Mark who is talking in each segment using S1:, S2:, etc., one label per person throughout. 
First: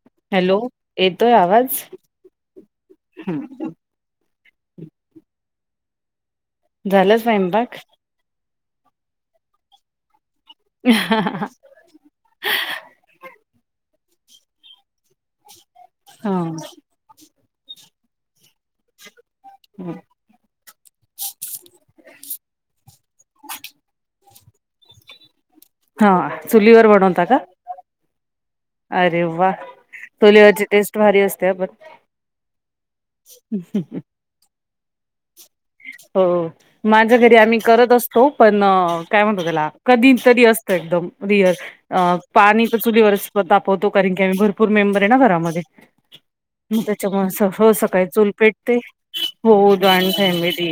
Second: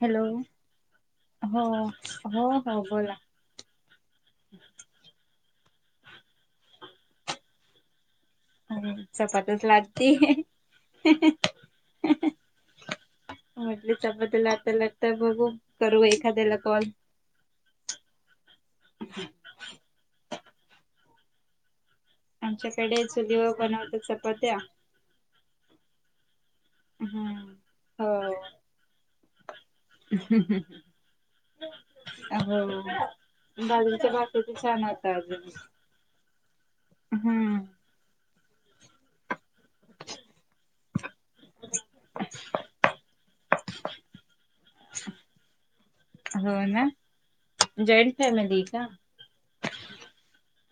S1: Hello
S2: येतोय
S1: हो
S2: आवाज
S1: हो का हो बोला.
S2: झालं स्वयंपाक?
S1: अजून चपात्याच लाटती.
S2: [unintelligible]
S1: म्हटली चपात्या लाटता-लाटता बघू करू एखाद्याला कॉल.
S2: हम्म.
S1: आमच्याकडे चुलीवर बनवत्या चपात्या.
S2: हां चुलीवर बनवता का?
S1: हम्म हो.
S2: अरे वाह. चूलीवरची टेस्ट भारी असते हा पण.
S1: तु ते छान आता अजून.
S2: हो माझ्या घरी
S1: हम्म
S2: आम्ही करत अस तो पण काय म्हणतो त्याला कधी तरी असतं एकदम. वीअर अ पाणी तर चुलीवरच तापवतो कारण की आम्ही भर पूर मेंबर आहे ना घरामध्ये
S1: हो
S2: मग
S1: ना
S2: त्याच्यामुळं असं हो सकाळी
S1: जॉईंट
S2: चुल
S1: फॅमिली
S2: पेटते
S1: का
S2: हो जॉईन फॅमिली,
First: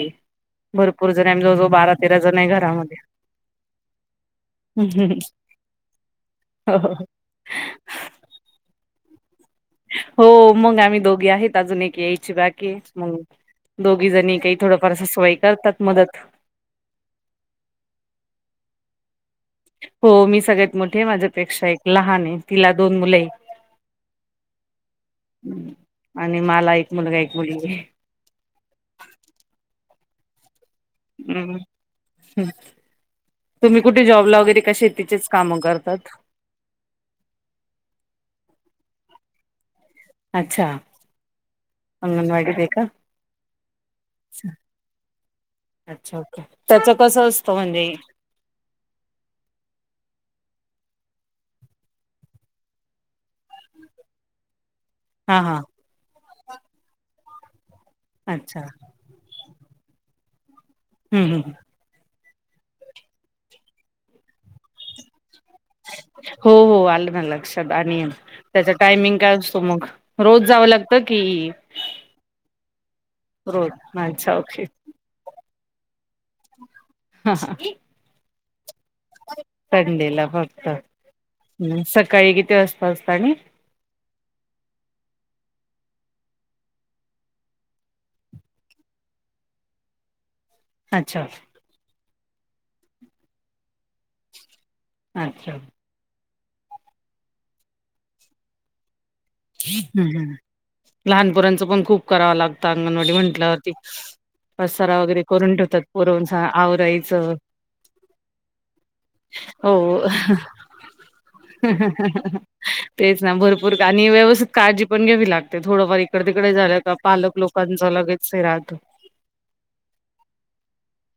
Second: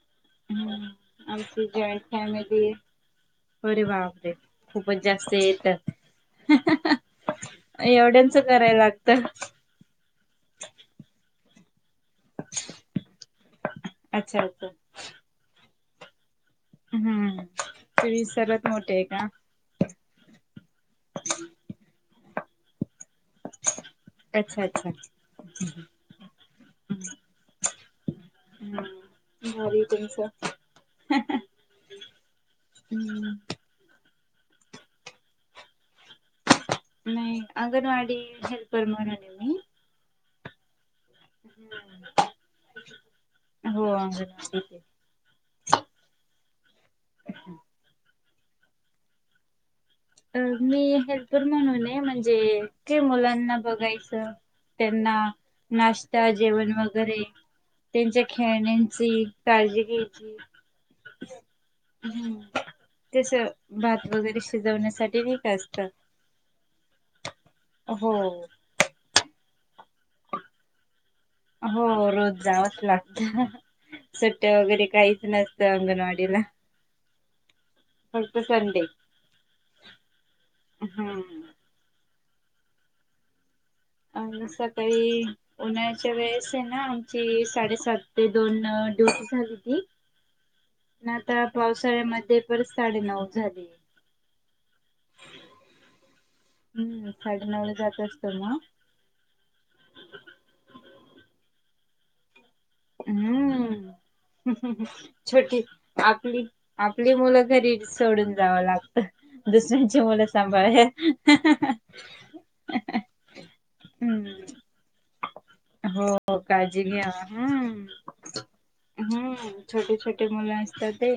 S1: हम्म.
S2: भरपूर जण आहे आम्ही
S1: आमची
S2: जवळ-जवळ बारा
S1: जॉईंट
S2: तेरा जण आहे
S1: फॅमिली
S2: घरामध्ये.
S1: अरे बापरे! खूपच जास्तये हे तर.
S2: हो हो.
S1: एवढ्यांचं कराय लागतं.
S2: हो मग आम्ही दोघी आहेत अजून एक येय ची बाकी आहे मंग दोघी जणी
S1: अच्छा
S2: काही
S1: अच्छा
S2: थोडंफार सासूबाई करतात मदत.
S1: हम्म तुम्ही सर्वात मोठे आहे का?
S2: हो मी सगळ्यात मोठी आहे माझ्यापेक्षा एक लहान आहे तिला दोन मुलंये.
S1: अच्छा अच्छा.
S2: हम्म आणि माला एक मुलगा एक मुलगी हाय.
S1: हम्म भारी तुमचा.
S2: उम्म हम्म.
S1: हम्म.
S2: तुम्ही कुठे जॉबला वगैरे का, शेतीचेच कामं करतात?
S1: नाही, अंगणवाडी हेल्पर म्हणून ये मी.
S2: अच्छा, अंगणवाडीत ये का?
S1: हो अंगणवाडीत आहे.
S2: अच्छा ओके, त्याच कसं असतं म्हणजे
S1: अ मी हेल्पर म्हणून ये, म्हणजे कि मुलांना बघायच त्यांना
S2: हा हा
S1: नाश्ता, जेवण वगैरे, त्यांच्या
S2: अच्छा
S1: खेळण्यान ची काळजी घ्यायची
S2: हं, हं.
S1: हम्म, तस भात वगैरे शिजवण्यासाठी नाही का असत
S2: हो हो, आल ना लक्षात आणि त्याच्यात टायमिंग काय असतो मग, रोज जाव लागत की
S1: हो रोज जावच लागत,
S2: रोज अच्छा
S1: सुट्ट्या
S2: ओके
S1: वगैरे काहीच नस त्या अंगणवाडीला.
S2: हा हा
S1: पुढचा संडे
S2: संडेला फक्त,
S1: हम्म
S2: हं सकाळी किती वाजता उठता नी?
S1: आन सकाळी उन्हाळ्याच्या वेळेस आहे ना आमची साडेसात ते दोन अ ड्युटी झालीती
S2: [inaudible]
S1: अन आता पावसाळ्यामध्ये, परत साडेनऊ झाली.
S2: अच्छा.
S1: हम्म, साडे नवला जात असतो मग.
S2: हम्म हम्म, लहानपोरांच पण खूप कराव लागत, अंगणवाडी म्हटल्यावरती
S1: हम्म
S2: पसारा वगैरे करून
S1: छोटी
S2: ठेवतात पोरांच,
S1: आपली
S2: आवरायच
S1: आपली मुलं घरी सोडून जावं लागतं
S2: हो,
S1: दुसऱ्यांची मुलं सांभाळाय
S2: तेच ना भरपूर [unintelligible] नी व्यवस्थित
S1: हम्म
S2: काळजी पण घ्यावी लागते, थोडंफार इकड
S1: हो
S2: तिकडे झालं
S1: काळजी
S2: तर
S1: घ्या
S2: पालक
S1: हम्म
S2: लोकांचं लगेच हे राहत
S1: हम्म, छोटे-छोटे मुलं असतात ते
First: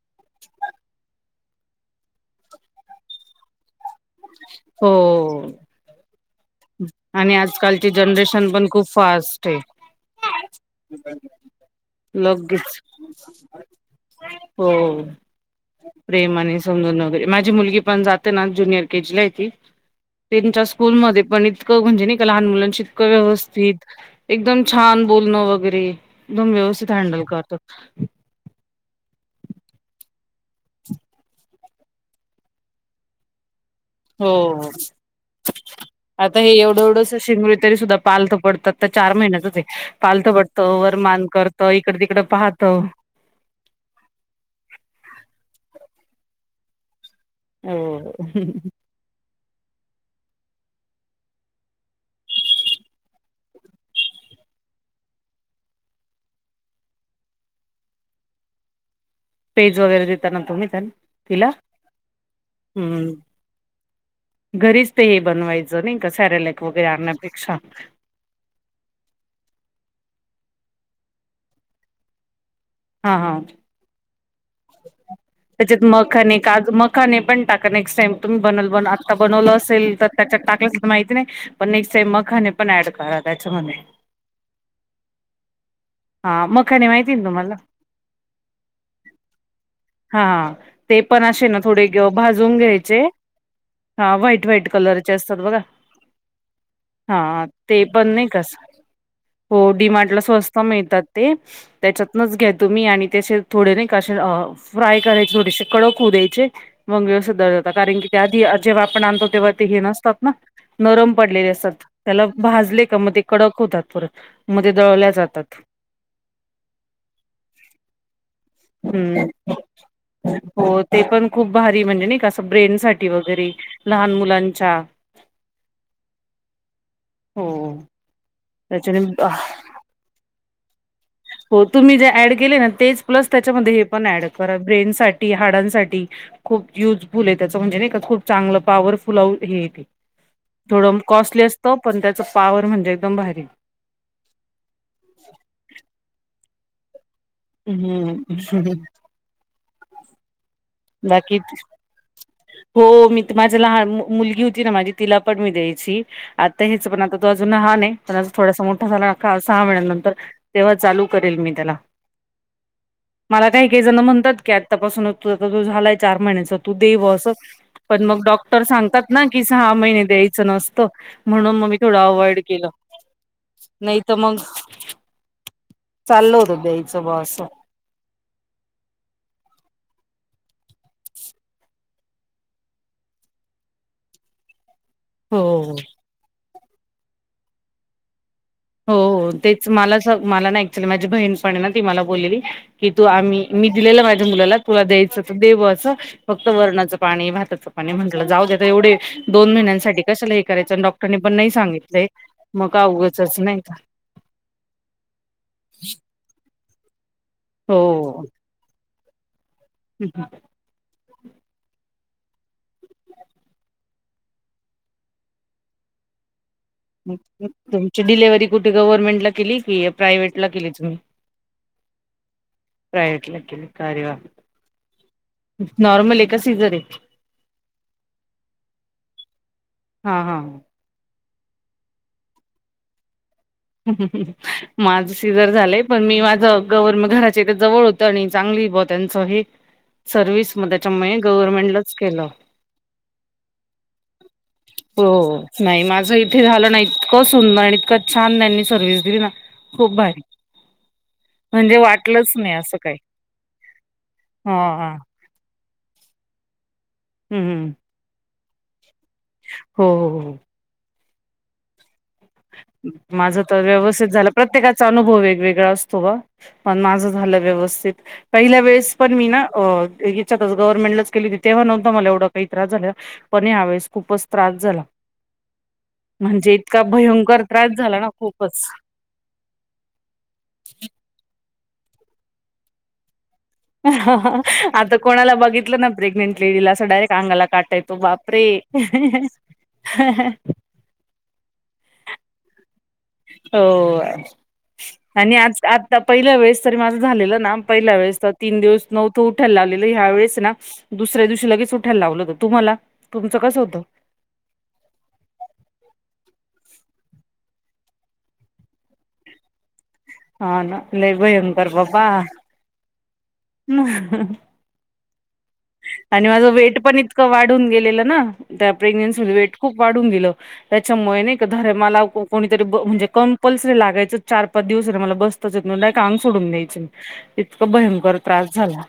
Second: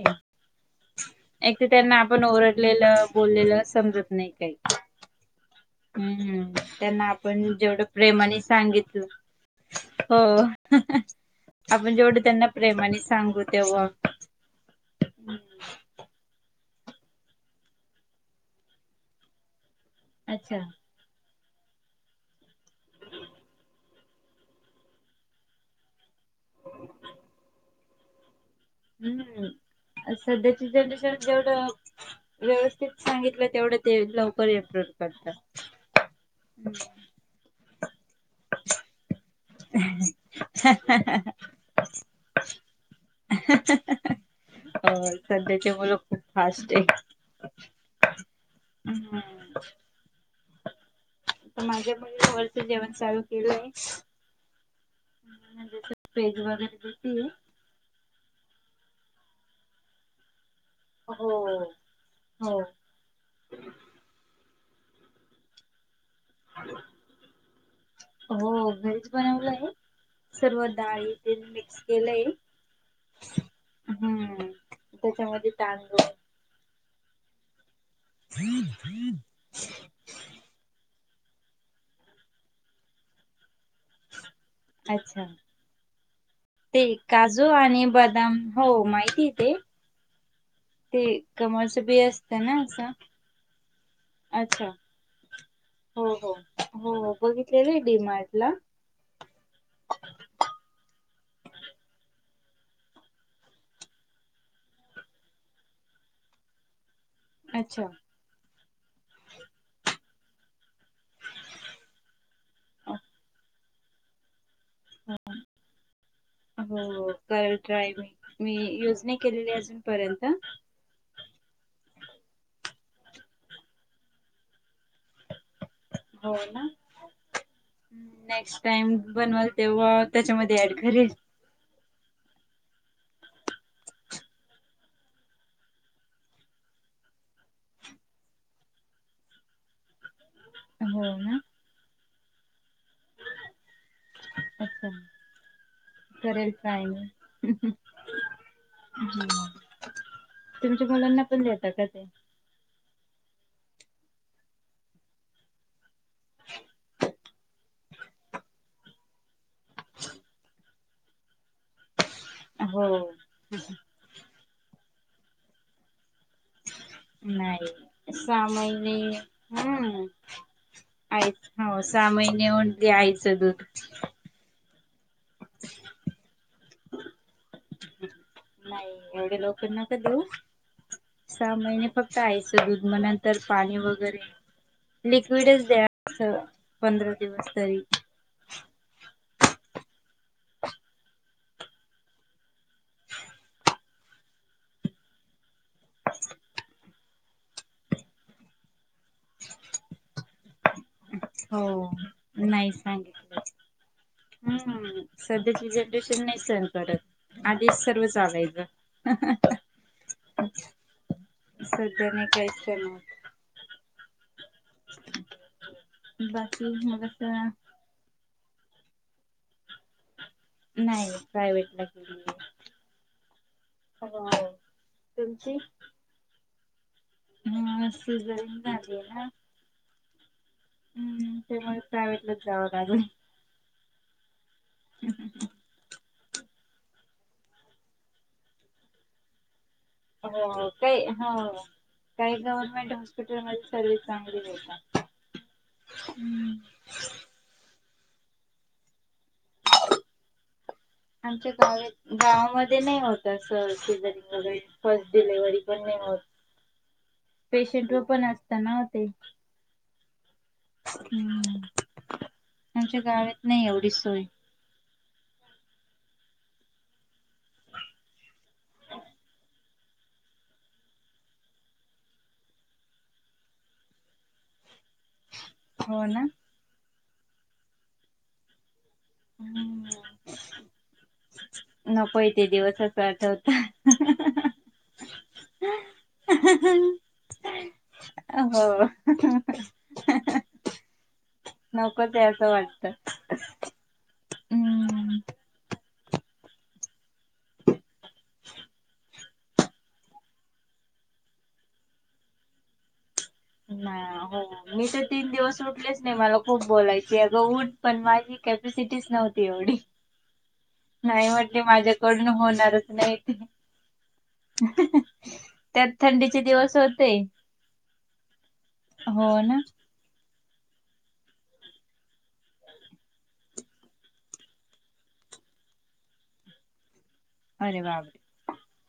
S1: एक तर त्यांना आपण ओरडलेल, बोललेल समजत नाही काही.
S2: हो
S1: हम्म, त्यांना
S2: आणि
S1: आपण जेवढं
S2: आजकालची
S1: प्रेमाने
S2: जनरेशन पण खूप
S1: सांगितल,
S2: फास्ट आहे
S1: हो ह आपण जेवढं त्यांना
S2: लगेच
S1: प्रेमाने सांगू तेव्हा
S2: हो प्रेमाने समजून वगैरे, माझी मुलगी पण जाते ना ज्युनियर केजी ला आहे ती
S1: अच्छा
S2: तेंच्या स्कूलमध्ये पण इतक म्हणजे नाही का लहान मुलांशी इतक व्यवस्थित एकदम छान बोलणं वगैरे, एकदम व्यवस्थित हँडल करतात.
S1: हम्म, सध्याचे जनरेशन जेवढं व्यवस्थित सांगितलय तेवढ ते लवकर
S2: हो.
S1: [inaudible] करतात,
S2: आता हे
S1: हम्म
S2: [unintelligible] सुद्धा पालथ पडतात तर चार महिन्याच पालथ पडतो, वर मान करतो, इकड-तिकड पाहतो.
S1: अ सध्याचे मुल खूप फास्ट ये.
S2: हो
S1: हम्म ह पण माझ्या मुलीला वरच जेवण चालू केलय म्हणजे पेज वगैरे देतीये.
S2: पेज वगैरे देताना तुम्ही त्यांना
S1: हो
S2: तिला,
S1: हो हो
S2: हम्म घरीच ते हे बनवायचं नाही का, सॅरलक वगैरे आण्यापेक्षा.
S1: हो व्हेज बनवलय, सर्व डाळी तेन मिक्स केलय
S2: हं हां
S1: हं
S2: त्याच्यात मग कानी काजु म मखाने हे पण टाका नेक्स्ट टाइम तुम्ही बनल बन आत्ता बनवलं असेल तर त्याच्यात टाकल काय माहिती नाही पण नेक्स्ट टाईम मखाणे पण ऍड करा त्याच्यामध्ये
S1: अच्छा
S2: हा
S1: ते
S2: मखाने माहिती ना
S1: काजु
S2: तुम्हाला
S1: आणि बदाम हो माहितीये ते
S2: हां ते पण असे ना थोडे
S1: कमळचं बी
S2: घेऊ पण
S1: असतं
S2: भाजुन
S1: ना असं
S2: घ्यायचे हां व्हाईट व्हाईट
S1: अच्छा
S2: कलरचे असतात बघा
S1: हो हो हो
S2: हा
S1: बघितलेलं आहे
S2: ते
S1: डी
S2: पण नाही का
S1: मार्टला
S2: हो डीमार्टला स्वस्त मिळतात ते त्याच्यातनच घ्या तुम्ही आणि तसेच थोडे नाय असेच अं फ्राय करायचे थोडेसे कडक होउ द्यायचे मग अस दळता
S1: अच्छा.
S2: कारण की आधी जेव्हा आपण आणतो तेव्हा ते हे नसतात ना नरम पडलेले असतात त्याला भाजले का मग ते कडक होतात परत मग ते दळल्या जातात
S1: हो करल ट्राय करेल मी युज नाही
S2: हम्म
S1: केलेली अजुन पर्यंत
S2: हो ते पण खुप भारी म्हणजे नाही अस ब्रेन साठी वगैरे लहान मुलांच्या
S1: हो ना
S2: हो
S1: नेक्स्ट टाइम
S2: त्याच्याने
S1: बनवाल तेव्हा त्याच्यामध्ये ऍड करेल
S2: हो तुम्ही जे ऍड केले ना तेच प्लस त्याच्यामध्ये हे पण ऍड करा ब्रेनसाठी हाडांसाठी खुप युजफुल आहे त्याच म्हणजे नाही का खुप चांगल पॉवरफुल हे ते थोड
S1: हो ना
S2: कॉस्टली असत पण त्याच पॉवर म्हणजे एकदम भारी
S1: करेल‌ ट्राय मी
S2: हम
S1: हं तुमच्या मुलांना
S2: बाकी
S1: पण देता का ते
S2: हो मी माझी लहान मुलगी होती ना माझी तिला पण मी द्यायची आता हेच पण आता तो अजुन लहान आहे पण थोडासा मोठा झाला का सहा महिन्यानंतर तेव्हा चालु करेल मी त्याला
S1: हो.
S2: मला काही काही जण म्हणतात की आत्तापासुनच तुझा तो झालाय चार महिन्याचा तु दे बा अस
S1: नाही.
S2: पण मग
S1: सहा
S2: डॉक्टर
S1: महिने
S2: सांगतात ना की सहा महिने
S1: हम्म
S2: द्यायच नस ते
S1: आईच
S2: म्हणुन मग मी
S1: हो
S2: थोड
S1: सहा
S2: अवॉइड
S1: महिने
S2: केल
S1: ओन्ली आईचं दूध.
S2: नाही तर मग- चालल होत द्यायच बा अस
S1: नाही एवढ्या लवकर नका देऊ सहा महिने फक्त आईच दुध म नंतर पाणी वगैरे लिक्वीड च
S2: हो.
S1: द्याव लागत पंधरा दिवस तरी
S2: हो हो तेच मला मला ना ऍक्च्युली माझी बहीण पण ना ती मला बोललेली की तु आम्ही मी दिलेल माझ्या मुलाला तुला द्यायच त दे बा अस फक्त वरणाचं पाणी भाताच पाणी म्हंटल जाऊ दे एवढे दोन महिन्यांसाठी कशाला हे करायच डाॅक्ट रांनी पण नाही
S1: हो.
S2: सांगितलय मग
S1: नाही
S2: का उगचच
S1: सांगितलं.
S2: नाही का
S1: हम्म सध्याची जनरेशन नाही सहन करत आधीच सर्व चालायच हं हं
S2: हम् हम [inaudible]
S1: सध्या नाही काहीच करण होत बाकी मग आता
S2: तुमची डिलेव्हरी कुठे गव्हरर्मेंट ला केली कि प्राइवेट ला केली तुम्ही
S1: नाही प्रायव्हेट ला केलीये.
S2: प्रायवट ला केली काे वा
S1: हो
S2: नॉर्मल आहे का सीझर आहे.
S1: ह सिझर झाली आहे ना.
S2: हा हा.
S1: हम्म ते मग प्रायव्हेटलाच जावं लागल.
S2: माझ सिजर झालय. पण मी माझं गर म घराचेथ जवळ होतं आणि चांगली ब त्यांचं हे.
S1: हो
S2: सर्व्हिस मग
S1: काही
S2: त्याच्यामुळे
S1: हो
S2: गव्हर्नमेंटलाच केलं.
S1: काही गव्हर्नमेंट हॉस्पिटल म सर्वि्हस चांगली हो का.
S2: हो नाही माझं इथे झालं नाही इतकं सुंदर आणि इतकं सर्व्हिस दिली ना. खूप भारी.
S1: आमच्या
S2: म्हणजे
S1: गाव
S2: वाटलंच असं
S1: गावामध्ये
S2: काही
S1: नाही होत अस सिजरिंग
S2: हा
S1: वगैरे फ.
S2: हा
S1: डिलिव्हरी पण नाही होत
S2: हम्म
S1: पेशंट वर पण असत ना ते.
S2: हो हो हो.
S1: हम्म. आमच्या
S2: माझ
S1: गावात
S2: तर
S1: नाही एवढी
S2: व्यवस्थित
S1: सोय.
S2: झालं प्रत्येकाचा अनुभव वेगवेगळा असतो. पण माझं झालं व्यवस्थित पहिल्या वेळेस पण मी ना अ. गव्हर्नमेंटच केली तेव्हा नव्हता मला एवढा काही त्रास झाला पण या वेळेस खूपच त्रास झाला.
S1: हो ना.
S2: म्हणजे इतका भयंकर त्रास झाला ना खूपच.
S1: हम नकोय ते दिवस आता आठवत.
S2: आता कोणाला बघितलं ना प्रेग्नंट असं डायरेक्ट अंगाला काटा येतो बाप रे.
S1: हो.
S2: हा हा.
S1: नको ते असं वाटत.
S2: हो आणि आ आता. पहिल्या वेळेस तरी माझं झालेलं ना पहिल्या वेळेस तर तीन दिवस तरी उठायला लावलेलं ह्या वेळेस ना. दुसऱ्या दिवशी लगेच उठायला लावलं होत. तुम्हाला? तुमच कस?
S1: नाही हो. मी तर तीन दिवस उठलेच नाही मला खूप बोलायचे अगंऊन पण माझी कॅपॅसिटीच नव्हती. तेवढी
S2: हा ना लय
S1: नाही म्हटले
S2: भयंकर
S1: माझ्याकडून होणारच नाही ते.
S2: ह.
S1: त्यात थंडीचे दिवस होते.
S2: तुटून गेलेलं ना त्या प्रेग्नेंसी मुळे
S1: हो
S2: वेट
S1: ना.
S2: खूप वाढून त्याच्यामुळे नाही का. कोणीतरी ब म्हणजे कम. पल्सरे लागायच चार पाच दिवस र मला बसताचडय का आंग सोडून द्यायं इतकं
S1: अरे
S2: भयंकर.
S1: बापरे
S2: त्रास झाला.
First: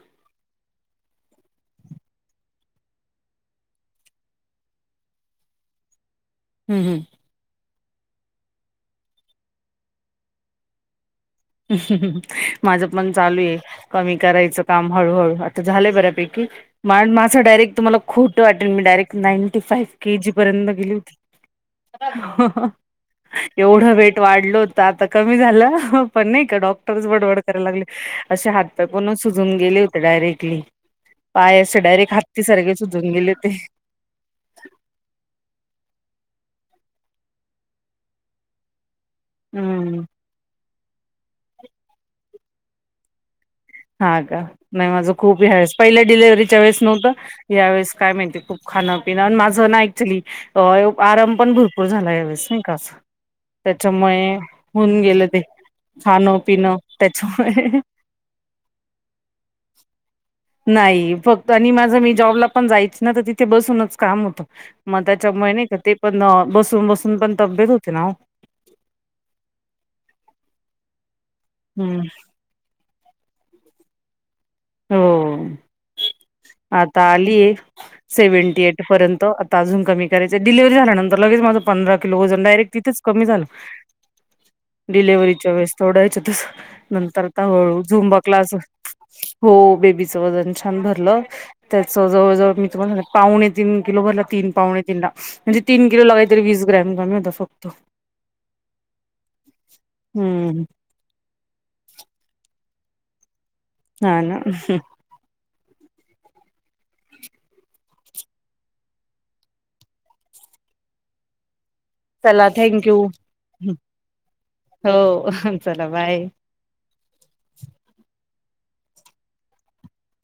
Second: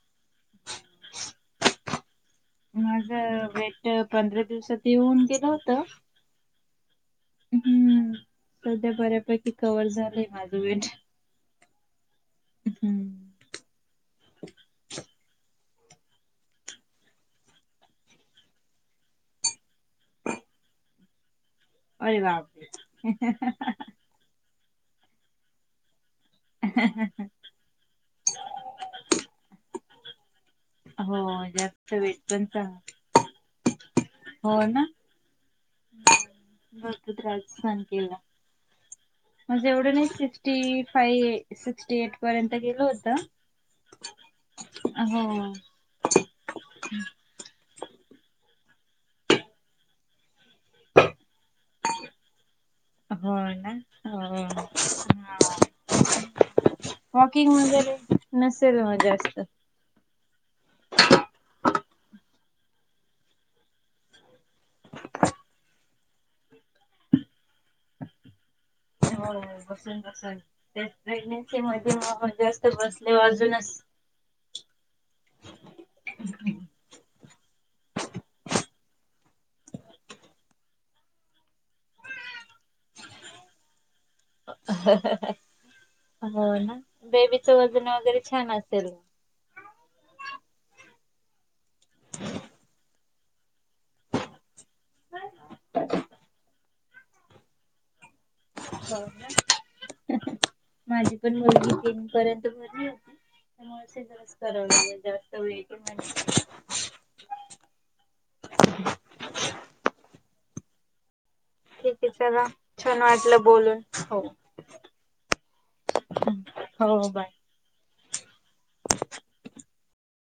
S1: माझ वेट पंधरा दिवसात येऊन गेलं होत.
S2: हम्म हम्म.
S1: हम्म सध्या बऱ्यापैकी कवर झालंय माझं वेट.
S2: माझं पण
S1: हम्म.
S2: चालू आहे. कमी करायचं काम हळूहळू आता झालंय बऱ्यापैकी. मा माझा डारेट तुम्हाला खोटं वाटेल मी direct ninety five K G पर्यंत गेली होती.
S1: अरे बापरे
S2: एवढं वेट वाढल. तर आता कमी झालं. पण नाही का डॉक्टरच बडबड करायला लागले असे हात पॅकूनच सुजून गेले होते डायरेक्टली.
S1: हो
S2: पाय असं
S1: जास्त
S2: डायरेक्ट
S1: वेट
S2: हात ती
S1: पण
S2: सारखे
S1: चांग
S2: सुजून गेले होते.
S1: हो ना बघत राहायचं [unintelligible] म्हणजे एवढं
S2: हम्म
S1: नाही सिक्स्टी फाई सिक्स्टी एट पर्यंत गेलं होत.
S2: हा का नाही माझं खूप हा वेळेस पहिल्या डिलेव्हीच्या वेळेस नव्हतं. यावेेळेस काय माहिती खूप खाण पिणं माझं ना ऍक्चुली आराम पण भरपूर. भरपूर झाला ह्यावेळेस नाही का असं
S1: हो ना
S2: त्याच्यामुळे
S1: हो. हा
S2: होऊन गेलं ते. खान पिन
S1: वॉकिंग
S2: त्याच्यामुळे.
S1: वगैरे नसेल मग जास्त.
S2: नाही फक्त आणि माझं मी जॉबला पण ना तिथे बसूनच. काम होत मग त्याच्यामुळे नाही का ते पण बसून बसून पण तब्येत होते ना.
S1: हो बसून बसून तेे प्रेग्नेंसी मध्ये
S2: हम्म
S1: माहल जास्त बसले अजूनच.
S2: हो आता आलीय. सेव्हणटी येट पर्यंत आता अजून करायचय डिलले्हरी झाल्यानंतर लगेच माझं. पंधरा किलो वजन डायरेट तिथेच कमी झालं. डिलेव्हरीच्या वेळेस थोड्याच्या तस
S1: हो ना.
S2: नंतरता
S1: बेबीचं
S2: हळू हळू
S1: वजन
S2: झूमबा
S1: वगैरे छान
S2: क्लास.
S1: असेल.
S2: हो बेबीचं वजन छान भरलं त्याच जवळ जवळ मी तुम्हाला. पाहणे तीन किलो भरला तीन पाहुणे तीन ला म्हणजे तीन किलो लागाय तरी वीस ग्रॅम कमी होता फक्त.
S1: हो का
S2: हम्म
S1: माझी पण मुलगी तीन पर्यंत भरली होती.
S2: हा ना
S1: जावस जास्त वेळ पण. [inaudible] एक. की चला
S2: थँंक यू
S1: छान वाटलं बोलून हो.
S2: हो चला बाय
S1: हो बाय.